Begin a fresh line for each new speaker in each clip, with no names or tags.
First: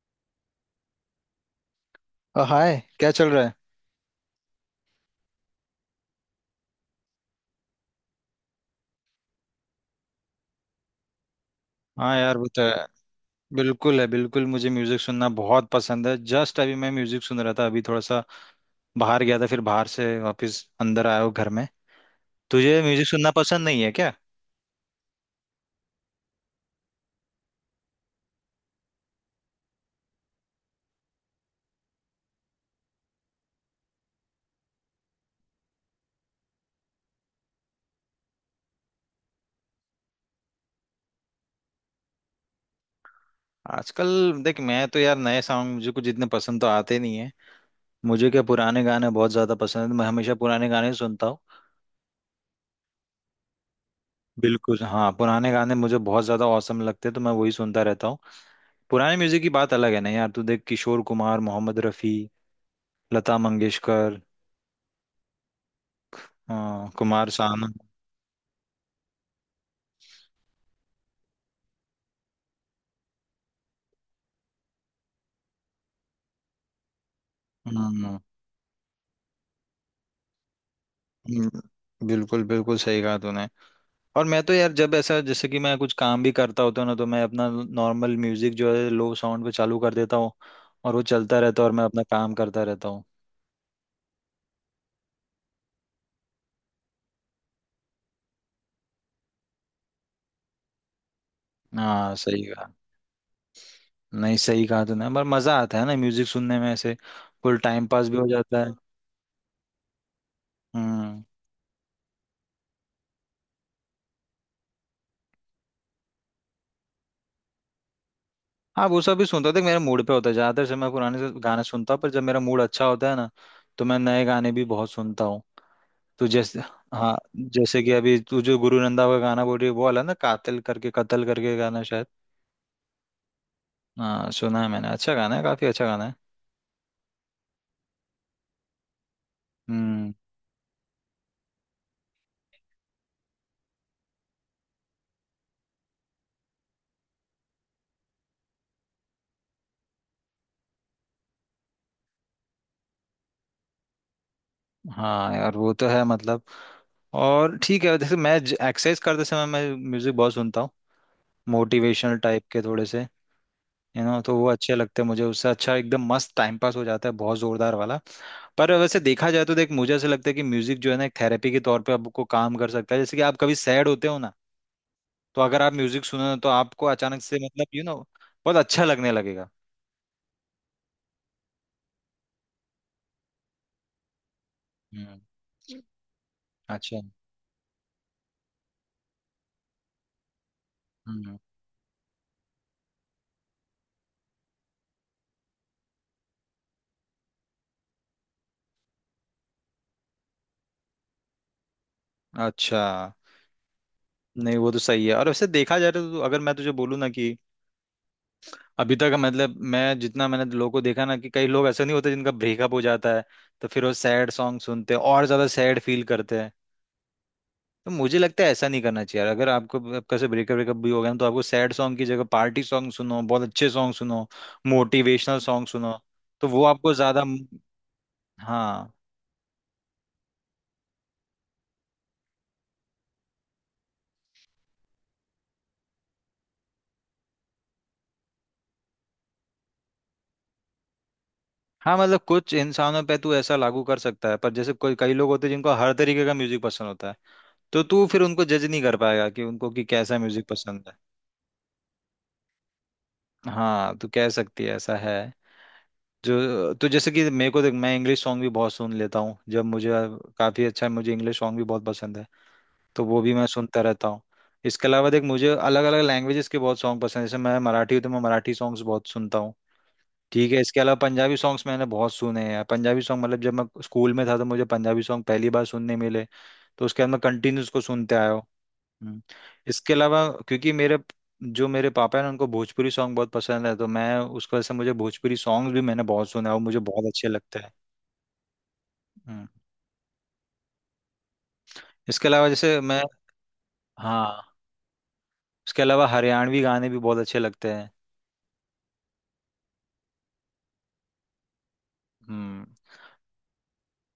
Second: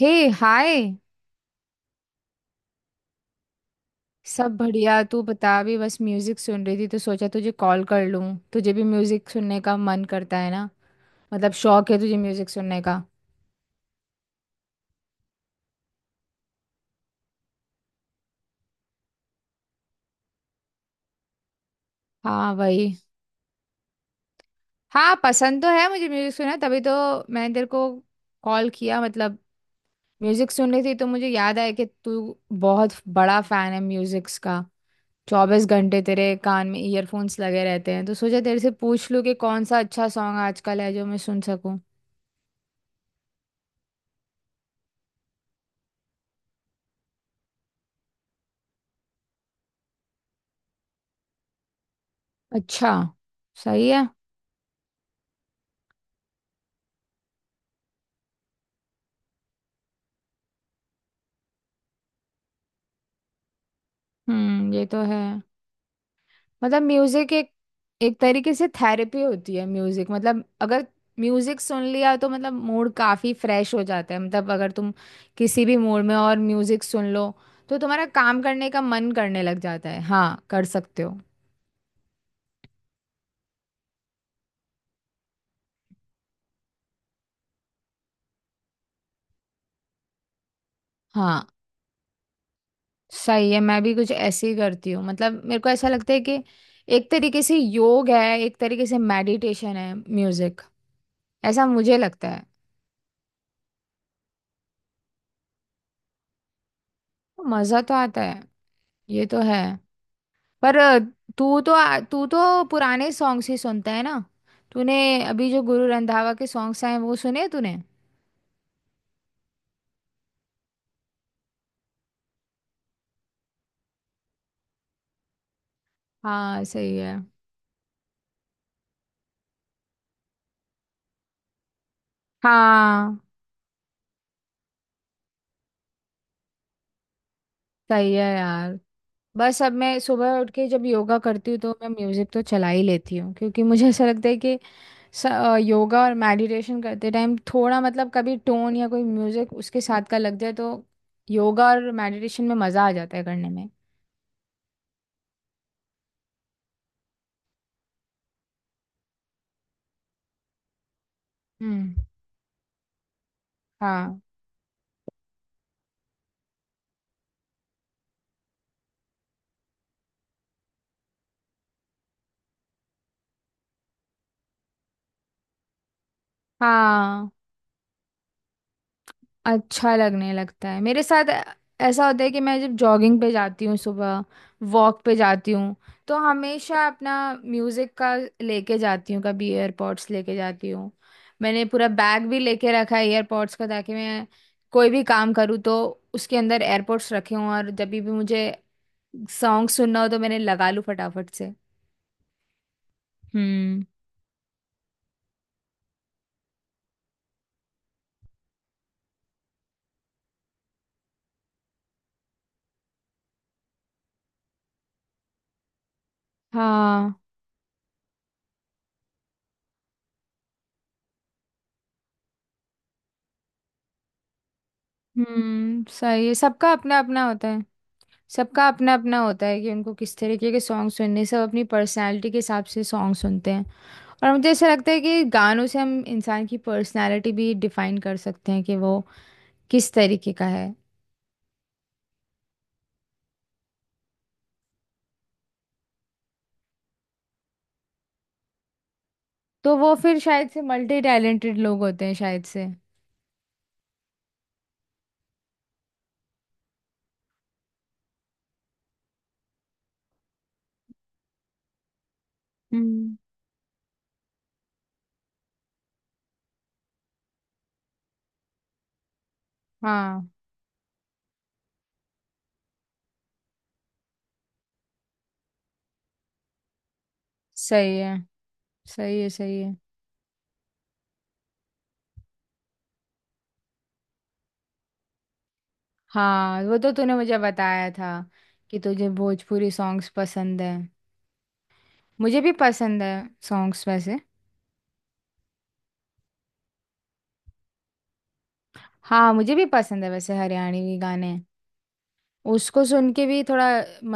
हे। हाय।
हाय क्या चल रहा है।
सब बढ़िया। तू बता, अभी बस म्यूजिक सुन रही थी तो सोचा तुझे कॉल कर लूं। तुझे भी म्यूजिक सुनने का मन करता है ना? मतलब शौक है
हाँ
तुझे
यार वो
म्यूजिक
तो
सुनने
है।
का?
बिल्कुल है। बिल्कुल मुझे म्यूजिक सुनना बहुत पसंद है। जस्ट अभी मैं म्यूजिक सुन रहा था। अभी थोड़ा सा बाहर गया था, फिर बाहर से वापस अंदर आया हूँ घर में।
हाँ
तुझे
वही।
म्यूजिक सुनना पसंद नहीं है क्या?
हाँ, पसंद तो है मुझे म्यूजिक सुनना, तभी तो मैंने तेरे को कॉल किया। मतलब म्यूजिक सुन रही थी तो मुझे याद आया कि तू बहुत बड़ा फैन है म्यूजिक्स का। चौबीस घंटे तेरे कान में ईयरफोन्स लगे रहते हैं, तो सोचा तेरे से पूछ लूं कि कौन सा अच्छा सॉन्ग आजकल है जो मैं सुन सकूं।
आजकल, देख मैं तो यार नए सॉन्ग मुझे कुछ इतने पसंद तो आते नहीं है। मुझे क्या पुराने गाने बहुत ज्यादा पसंद है। मैं हमेशा पुराने गाने ही सुनता हूँ।
अच्छा। सही है।
बिल्कुल, हाँ पुराने गाने मुझे बहुत ज्यादा औसम लगते हैं, तो मैं वही सुनता रहता हूँ। पुराने म्यूजिक की बात अलग है ना यार। तू देख किशोर कुमार, मोहम्मद रफी, लता मंगेशकर।
हम्म, ये तो है। मतलब
हाँ, कुमार
म्यूजिक एक
सानू।
एक तरीके से थेरेपी होती है म्यूजिक। मतलब अगर म्यूजिक सुन लिया तो मतलब मूड काफी फ्रेश हो जाता है। मतलब अगर तुम किसी भी मूड में और म्यूजिक सुन लो तो तुम्हारा
हम्म।
काम करने का मन करने लग जाता है। हाँ, कर सकते हो।
हम्म, बिल्कुल बिल्कुल सही कहा तूने। और मैं तो यार जब ऐसा, जैसे कि मैं कुछ काम भी करता होता हूँ ना, तो मैं अपना नॉर्मल म्यूजिक जो है लो साउंड पे चालू कर देता हूँ, और वो चलता
हाँ
रहता है और मैं अपना काम करता रहता हूँ।
सही है। मैं भी कुछ ऐसे ही करती हूँ। मतलब मेरे को ऐसा लगता है कि एक तरीके से योग है, एक तरीके से मेडिटेशन है म्यूजिक। ऐसा मुझे
हाँ
लगता
सही
है।
कहा। नहीं सही कहा तूने। पर मजा आता है ना म्यूजिक सुनने में ऐसे। फुल
मजा
टाइम
तो
पास भी
आता
हो
है।
जाता है।
ये तो है। पर
हम्म।
तू तो तू तो पुराने सॉन्ग्स ही सुनता है ना? तूने अभी जो गुरु रंधावा के सॉन्ग्स आए हैं, वो सुने तूने?
हाँ वो सब भी सुनता हूँ। देख मेरा मूड पे होता है। ज्यादातर से मैं पुराने से गाने सुनता हूँ, पर जब मेरा मूड अच्छा होता है ना, तो मैं नए गाने भी बहुत सुनता हूँ। तो जैसे,
हाँ सही है।
हाँ जैसे कि अभी तू जो गुरु रंधावा का गाना बोल रही है, वो वाला ना कातिल करके कत्ल करके गाना शायद।
हाँ
हाँ, सुना है मैंने। अच्छा गाना है, काफी अच्छा गाना है।
सही है यार। बस अब मैं
हम्म।
सुबह उठ के जब योगा करती हूँ तो मैं म्यूजिक तो चला ही लेती हूँ, क्योंकि मुझे ऐसा लगता है कि योगा और मेडिटेशन करते टाइम थोड़ा मतलब कभी टोन या कोई म्यूजिक उसके साथ का लग जाए तो योगा और मेडिटेशन में मजा आ जाता है करने में।
हाँ यार वो तो है। मतलब, और ठीक है जैसे मैं एक्सरसाइज करते समय मैं म्यूजिक बहुत सुनता हूँ।
हम्म।
मोटिवेशनल टाइप के थोड़े से, यू नो,
हाँ।
तो वो अच्छे लगते हैं मुझे। उससे अच्छा एकदम मस्त टाइम पास हो जाता है, बहुत जोरदार वाला। पर वैसे देखा जाए तो देख मुझे ऐसा लगता है कि म्यूजिक जो है ना एक थेरेपी के तौर पे आपको काम कर सकता है। जैसे कि आप कभी सैड होते हो ना, तो अगर आप म्यूजिक सुनो तो आपको अचानक
हाँ,
से, मतलब यू नो, बहुत अच्छा लगने लगेगा।
अच्छा लगने लगता है मेरे साथ। ऐसा होता है कि मैं जब जॉगिंग पे जाती हूँ सुबह, वॉक पे
हम्म।
जाती हूँ, तो हमेशा
अच्छा।
अपना म्यूजिक का लेके जाती हूँ, कभी एयरपॉड्स लेके जाती हूँ।
हम्म।
मैंने पूरा बैग भी लेके रखा है एयरपॉड्स का, ताकि मैं कोई भी काम करूँ तो उसके अंदर एयरपॉड्स रखे हों और जब भी मुझे सॉन्ग सुनना हो तो मैंने लगा लूँ फटाफट से।
अच्छा।
हम्म।
नहीं वो तो सही है। और वैसे देखा जाए तो अगर मैं तुझे बोलूँ ना कि अभी तक, मतलब मैं जितना मैंने लोगों को देखा ना कि कई लोग ऐसे नहीं होते जिनका ब्रेकअप हो जाता है, तो फिर वो सैड सॉन्ग सुनते हैं और ज्यादा सैड फील करते हैं।
हाँ।
तो मुझे लगता है ऐसा नहीं करना चाहिए यार। अगर आपको आपका से ब्रेकअप ब्रेकअप भी हो गया ना, तो आपको सैड सॉन्ग की जगह पार्टी सॉन्ग सुनो, बहुत अच्छे सॉन्ग सुनो, मोटिवेशनल सॉन्ग सुनो।
सही है,
तो वो
सबका
आपको
अपना अपना
ज्यादा।
होता है। सबका
हाँ।
अपना अपना होता है कि उनको किस तरीके के सॉन्ग सुनने हैं। सब अपनी पर्सनालिटी के हिसाब से सॉन्ग सुनते हैं। और मुझे ऐसा लगता है कि गानों से हम इंसान की पर्सनालिटी भी डिफाइन कर सकते हैं कि वो किस तरीके का है।
हाँ मतलब कुछ इंसानों पे तू ऐसा लागू कर सकता है, पर जैसे कोई कई लोग होते हैं जिनको हर तरीके का म्यूजिक पसंद होता है, तो तू फिर उनको जज नहीं कर पाएगा कि उनको
तो
कि
वो
कैसा
फिर
म्यूजिक
शायद से
पसंद है।
मल्टी टैलेंटेड लोग होते हैं शायद से।
हाँ तू कह सकती है ऐसा है। जो तो जैसे कि मेरे को देख मैं इंग्लिश सॉन्ग भी बहुत सुन लेता हूँ। जब मुझे काफी अच्छा, मुझे इंग्लिश सॉन्ग भी बहुत पसंद है, तो
हम्म।
वो भी मैं सुनता रहता हूँ। इसके अलावा देख मुझे अलग अलग लैंग्वेजेस के बहुत सॉन्ग पसंद है। जैसे मैं मराठी हूँ, तो मैं मराठी सॉन्ग्स बहुत सुनता हूँ।
हाँ
ठीक है, इसके अलावा पंजाबी सॉन्ग्स मैंने बहुत सुने हैं। पंजाबी सॉन्ग, मतलब जब मैं स्कूल में था तो मुझे पंजाबी सॉन्ग पहली बार सुनने मिले, तो उसके बाद मैं कंटिन्यू उसको
सही है।
सुनते आया हूँ।
सही
हम्म।
है सही है।
इसके अलावा क्योंकि मेरे, जो मेरे पापा हैं ना उनको भोजपुरी सॉन्ग बहुत पसंद है, तो मैं उसकी वजह से, मुझे भोजपुरी सॉन्ग भी मैंने बहुत सुना है, और
हाँ वो
मुझे
तो
बहुत
तूने
अच्छे
मुझे
लगते हैं।
बताया था कि तुझे
हम्म।
भोजपुरी सॉन्ग्स पसंद है।
इसके
मुझे
अलावा
भी
जैसे
पसंद
मैं,
है सॉन्ग्स वैसे।
हाँ इसके अलावा हरियाणवी गाने भी बहुत अच्छे लगते हैं।
हाँ मुझे भी पसंद है वैसे हरियाणवी गाने।
हम्म।
उसको सुन के भी थोड़ा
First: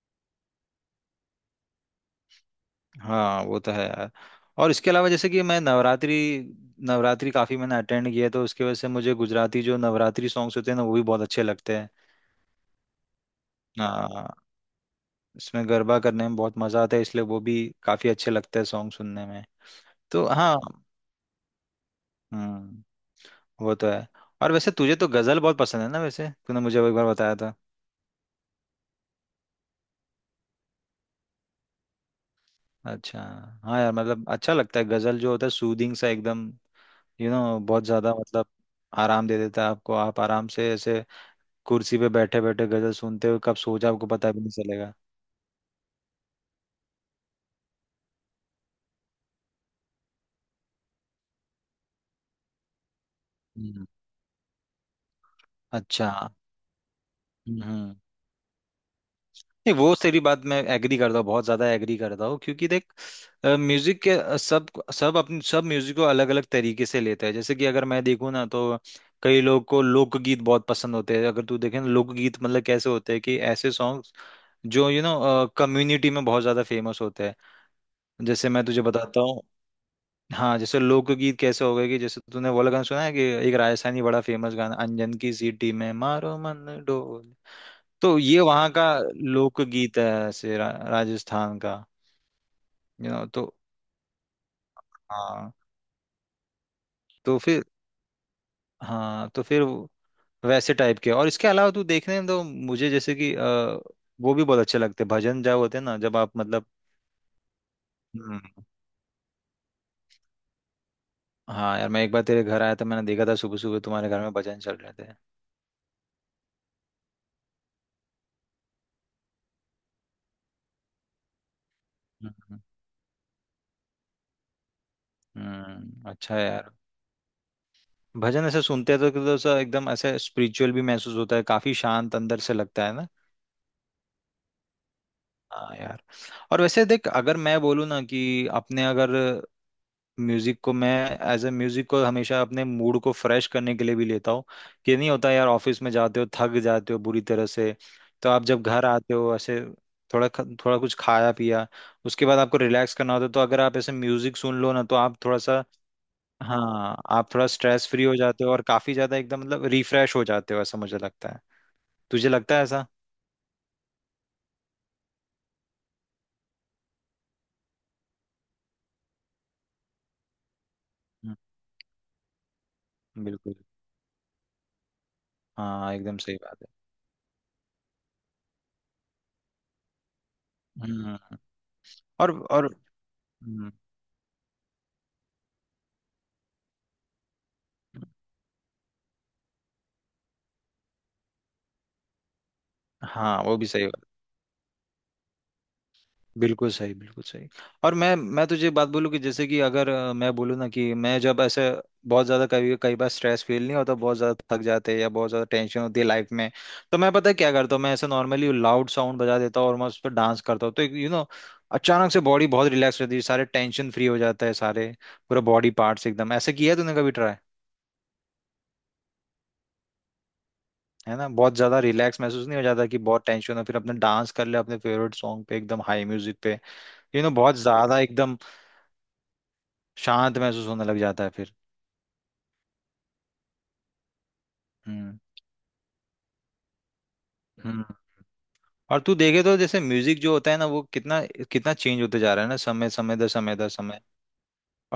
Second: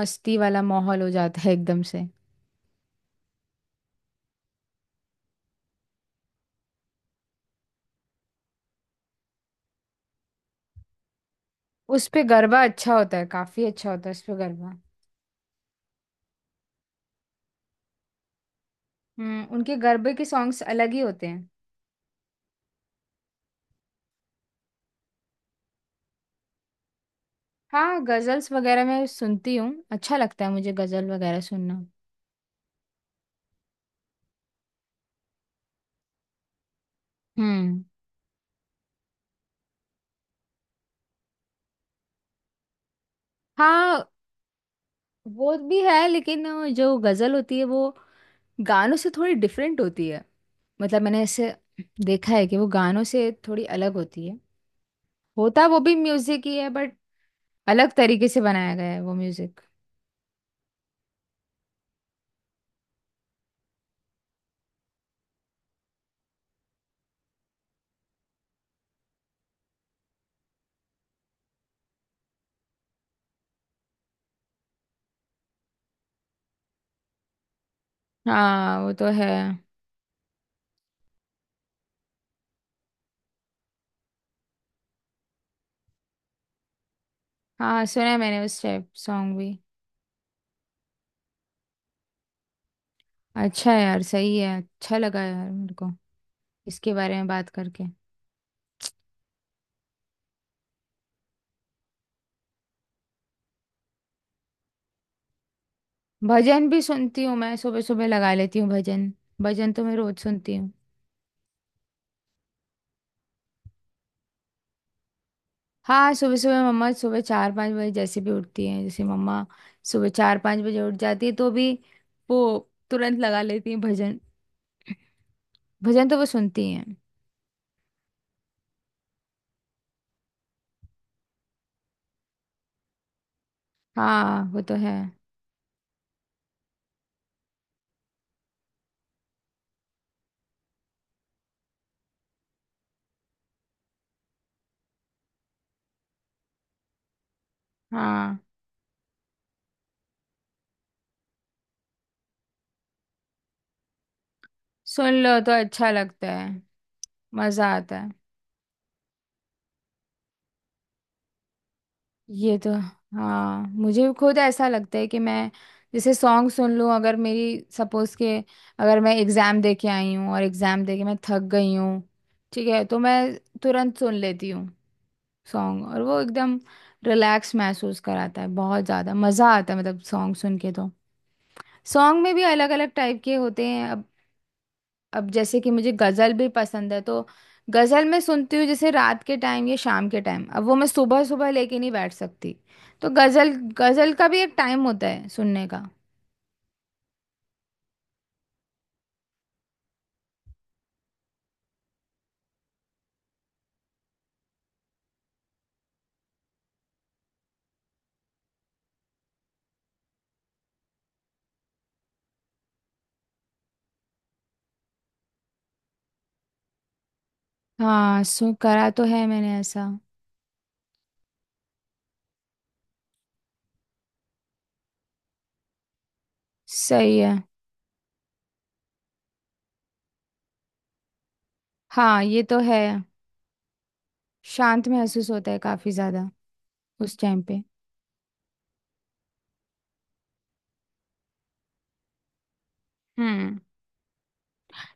मस्ती वाला माहौल हो जाता है एकदम से।
हाँ वो तो है यार। और इसके अलावा जैसे कि मैं नवरात्रि, नवरात्रि काफी मैंने अटेंड किया है, तो उसकी वजह से मुझे गुजराती जो नवरात्रि सॉन्ग्स होते हैं ना, वो भी बहुत अच्छे लगते हैं।
उस पे गरबा अच्छा होता है, काफी अच्छा होता है उस पे
हाँ,
गरबा।
इसमें गरबा करने में बहुत मजा आता है, इसलिए वो भी काफी अच्छे लगते हैं सॉन्ग सुनने
हम्म,
में।
उनके गरबे के
तो हाँ।
सॉन्ग्स अलग ही होते हैं।
हम्म। वो तो है। और वैसे तुझे तो गजल बहुत पसंद है ना, वैसे तूने मुझे वो एक बार बताया था।
हाँ गजल्स वगैरह मैं सुनती हूँ, अच्छा लगता है मुझे गजल वगैरह सुनना।
अच्छा, हाँ यार मतलब अच्छा लगता है। गजल जो होता है सूदिंग सा एकदम। यू you नो know,
हम्म।
बहुत ज्यादा मतलब आराम दे देता है आपको। आप आराम से ऐसे कुर्सी पे बैठे बैठे गजल सुनते हुए कब सो जाओ
हाँ
आपको पता भी नहीं चलेगा।
वो भी है, लेकिन जो गजल होती है वो गानों से थोड़ी डिफरेंट होती है। मतलब मैंने ऐसे देखा है कि वो गानों से थोड़ी
हम्म।
अलग होती है। होता वो भी
अच्छा।
म्यूजिक ही है, बट अलग
हम्म।
तरीके से बनाया गया है वो म्यूजिक।
नहीं वो तेरी बात मैं एग्री करता हूँ, बहुत ज्यादा एग्री करता हूँ। क्योंकि देख म्यूजिक के सब, सब अपने सब म्यूजिक को अलग अलग तरीके से लेते हैं। जैसे कि अगर मैं देखूँ ना, तो कई लोग को लोकगीत बहुत पसंद होते हैं। अगर तू देखे ना, लोकगीत मतलब कैसे होते हैं कि ऐसे सॉन्ग्स जो यू नो कम्युनिटी में बहुत ज्यादा फेमस होते हैं। जैसे मैं
हाँ
तुझे
वो तो
बताता
है।
हूँ। हाँ, जैसे लोकगीत कैसे हो गए कि जैसे तूने वो वाला गाना सुना है कि एक राजस्थानी बड़ा फेमस गाना, अंजन की सीटी में मारो मन डोल।
हाँ सुना है
तो ये
मैंने, उस
वहाँ का
टाइप सॉन्ग भी।
लोकगीत है ऐसे, राजस्थान का, यू नो। तो
अच्छा है यार। सही है। अच्छा लगा यार
हाँ
मेरे को इसके बारे में
तो
बात
फिर,
करके।
हाँ तो फिर वैसे टाइप के। और इसके अलावा तू देखने में तो मुझे जैसे कि वो भी बहुत अच्छे लगते हैं भजन। जब होते हैं ना, जब आप मतलब।
भजन भी सुनती हूँ मैं, सुबह सुबह लगा
हम्म,
लेती हूँ भजन। भजन तो मैं रोज सुनती हूँ।
हाँ यार मैं एक बार तेरे घर आया था, मैंने देखा था सुबह सुबह तुम्हारे घर में भजन चल रहे थे।
हाँ सुबह सुबह मम्मा, सुबह चार पाँच बजे जैसे भी उठती हैं, जैसे मम्मा सुबह चार पाँच बजे उठ जाती है तो भी वो
हम्म।
तुरंत लगा लेती हैं भजन। भजन तो वो
अच्छा है
सुनती
यार।
हैं।
भजन ऐसे सुनते हैं तो ऐसा एकदम ऐसे स्पिरिचुअल भी महसूस होता है, काफी शांत अंदर से लगता है ना।
हाँ वो तो है।
हाँ यार। और वैसे देख अगर मैं बोलूँ ना कि अपने अगर म्यूजिक को मैं एज ए म्यूजिक को हमेशा अपने मूड को फ्रेश करने के लिए भी लेता हूँ। कि नहीं होता यार, ऑफिस में जाते हो, थक जाते हो बुरी तरह से, तो
हाँ,
आप जब घर आते हो ऐसे, थोड़ा थोड़ा कुछ खाया पिया, उसके बाद आपको रिलैक्स करना होता है। तो अगर आप ऐसे म्यूजिक सुन लो ना, तो
सुन
आप
लो
थोड़ा
तो
सा,
अच्छा लगता है।
हाँ आप थोड़ा
मज़ा
स्ट्रेस
आता
फ्री
है।
हो जाते हो और काफी ज्यादा एकदम मतलब रिफ्रेश हो जाते हो, ऐसा मुझे लगता है। तुझे लगता
ये
है
तो।
ऐसा?
हाँ मुझे खुद ऐसा लगता है कि मैं जैसे सॉन्ग सुन लूँ। अगर मेरी सपोज के, अगर मैं एग्ज़ाम दे के आई हूँ और एग्ज़ाम दे के मैं
हम्म,
थक गई हूँ, ठीक है, तो मैं
बिल्कुल।
तुरंत सुन लेती हूँ सॉन्ग,
हाँ
और
एकदम
वो
सही
एकदम
बात है।
रिलैक्स महसूस कराता है। बहुत ज़्यादा मज़ा आता है मतलब सॉन्ग सुन के तो।
हम्म।
सॉन्ग
और
में भी
और
अलग अलग टाइप के होते
हम्म,
हैं। अब जैसे कि मुझे गज़ल भी पसंद है तो गज़ल मैं सुनती हूँ जैसे रात के टाइम या शाम के टाइम। अब वो मैं सुबह सुबह लेके नहीं बैठ सकती। तो
हाँ
गज़ल,
वो भी सही।
गज़ल का भी एक टाइम होता है सुनने का।
बिल्कुल सही, बिल्कुल सही। और मैं तुझे बात बोलूँ कि जैसे कि अगर मैं बोलूँ ना कि मैं जब ऐसे बहुत ज़्यादा कभी कई बार स्ट्रेस फील नहीं होता, बहुत ज़्यादा थक जाते हैं या बहुत ज़्यादा टेंशन होती है लाइफ में, तो मैं पता है क्या करता हूँ, मैं ऐसे नॉर्मली लाउड साउंड बजा देता हूँ और मैं उस पर डांस करता हूँ। तो यू नो, अचानक से बॉडी बहुत रिलैक्स रहती है, सारे टेंशन फ्री हो जाता है, सारे पूरा बॉडी पार्ट्स एकदम ऐसे। किया है तूने कभी ट्राई?
हाँ सु करा तो है मैंने ऐसा।
है ना बहुत ज़्यादा रिलैक्स महसूस नहीं हो जाता, कि बहुत टेंशन हो फिर अपने डांस कर ले अपने फेवरेट सॉन्ग पे एकदम हाई म्यूजिक पे,
सही
यू नो।
है।
बहुत ज़्यादा एकदम शांत महसूस होने लग जाता है फिर।
हाँ ये तो है। शांत
हम्म।
महसूस होता है काफ़ी ज़्यादा उस टाइम पे।
हम्म। और तू देखे तो जैसे म्यूजिक जो होता है ना, वो कितना कितना चेंज होते जा रहा है ना, समय समय दर समय
हम्म।
दर समय।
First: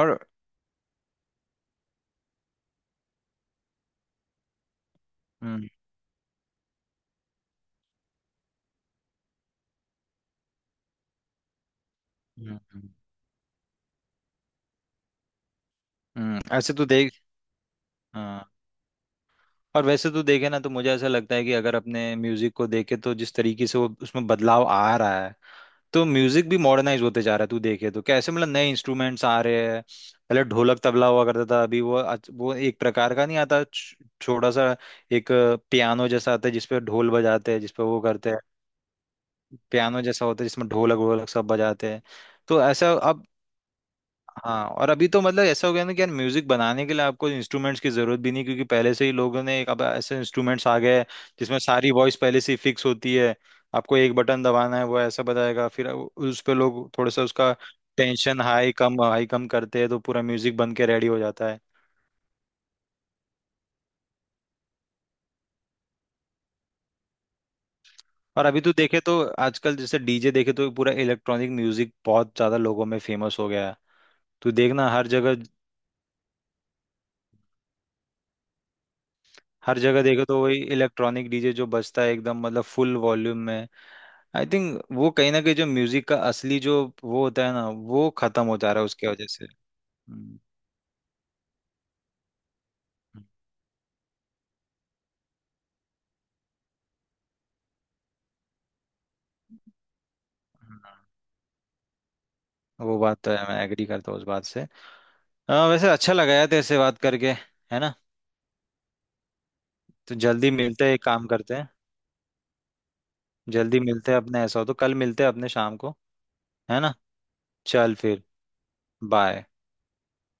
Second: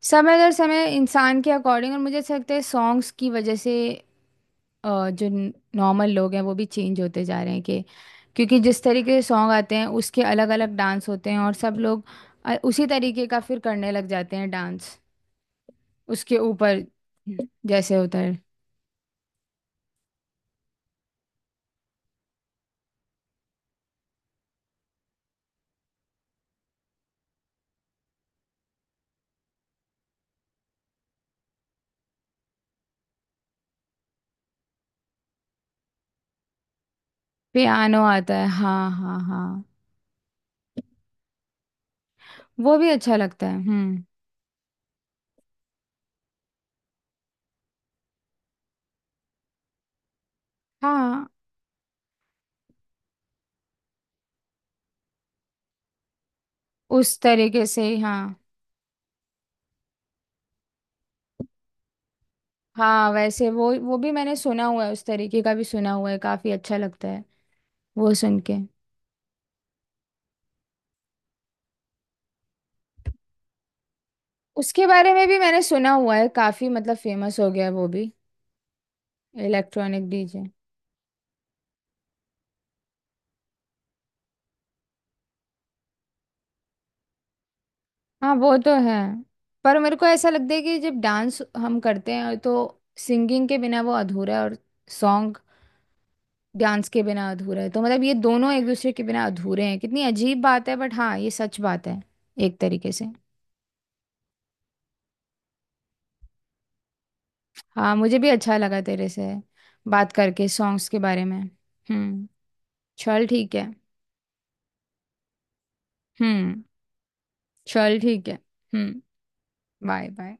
और,
समय दर समय इंसान के अकॉर्डिंग। और मुझे ऐसा लगता है सॉन्ग्स की वजह से जो
हम्म।
नॉर्मल लोग हैं वो भी चेंज होते जा रहे हैं कि, क्योंकि जिस तरीके के सॉन्ग आते हैं उसके अलग अलग डांस होते हैं और सब लोग
हम्म।
उसी
हम्म।
तरीके का फिर करने लग जाते हैं डांस उसके
ऐसे
ऊपर,
तू देख।
जैसे होता है।
हाँ। और वैसे तू देखे ना, तो मुझे ऐसा लगता है कि अगर अपने म्यूजिक को देखे, तो जिस तरीके से वो उसमें बदलाव आ रहा है, तो म्यूजिक भी मॉडर्नाइज होते जा रहा है। तू देखे तो कैसे मतलब नए इंस्ट्रूमेंट्स आ रहे हैं। पहले ढोलक तबला हुआ करता था, अभी वो वो एक प्रकार का नहीं आता, छोटा सा एक पियानो जैसा आता है जिसपे ढोल बजाते हैं, जिसपे वो
पियानो
करते
आता
हैं।
है, हाँ हाँ हाँ।
पियानो जैसा होता है जिसमें ढोलक वोलक सब बजाते हैं। तो
वो भी
ऐसा
अच्छा
अब,
लगता है। हम्म।
हाँ। और अभी तो मतलब ऐसा हो गया ना कि यार म्यूजिक बनाने के लिए आपको इंस्ट्रूमेंट्स की जरूरत भी नहीं, क्योंकि पहले से ही लोगों ने एक, अब ऐसे इंस्ट्रूमेंट्स आ गए हैं
हाँ
जिसमें सारी वॉइस पहले से ही फिक्स होती है। आपको एक बटन दबाना है, वो ऐसा बताएगा, फिर उस पे लोग थोड़ा
उस
सा उसका
तरीके से, हाँ
टेंशन हाई कम करते हैं, तो पूरा म्यूजिक बन के रेडी हो जाता है।
हाँ। वैसे वो भी मैंने सुना हुआ है, उस तरीके का भी सुना हुआ है, काफी अच्छा लगता है वो सुन
और
के।
अभी तो देखे तो आजकल जैसे डीजे देखे तो पूरा इलेक्ट्रॉनिक म्यूजिक बहुत ज्यादा लोगों में फेमस हो गया है। तो
उसके
देखना हर
बारे में
जगह,
भी मैंने सुना हुआ है, काफी मतलब फेमस हो गया है वो भी,
हर जगह
इलेक्ट्रॉनिक
देखे तो
डीजे।
वही इलेक्ट्रॉनिक डीजे जो बजता है एकदम मतलब फुल वॉल्यूम में। आई थिंक वो कहीं ना कहीं जो म्यूजिक का असली जो वो होता है ना, वो
हाँ
खत्म हो
वो
जा
तो
रहा है
है।
उसकी वजह से।
पर मेरे को ऐसा
हम्म,
लगता है कि जब डांस हम करते हैं तो सिंगिंग के बिना वो अधूरा है, और सॉन्ग डांस के बिना अधूरा है। तो मतलब ये दोनों एक दूसरे के बिना अधूरे हैं। कितनी अजीब बात है, बट
हम्म,
हाँ, ये सच बात है, एक तरीके
वो
से।
बात तो है, मैं एग्री करता हूँ उस बात से। हाँ वैसे अच्छा लगा यार तेरे से बात करके, है ना।
हाँ मुझे भी अच्छा लगा तेरे से बात
तो
करके
जल्दी मिलते
सॉन्ग्स
हैं,
के
एक
बारे
काम
में।
करते हैं,
हम्म। चल ठीक है।
जल्दी मिलते हैं अपने। ऐसा हो तो कल मिलते हैं अपने शाम को,
हम्म।
है ना। चल
चल
फिर,
ठीक है। हम्म।
बाय।
बाय। बाय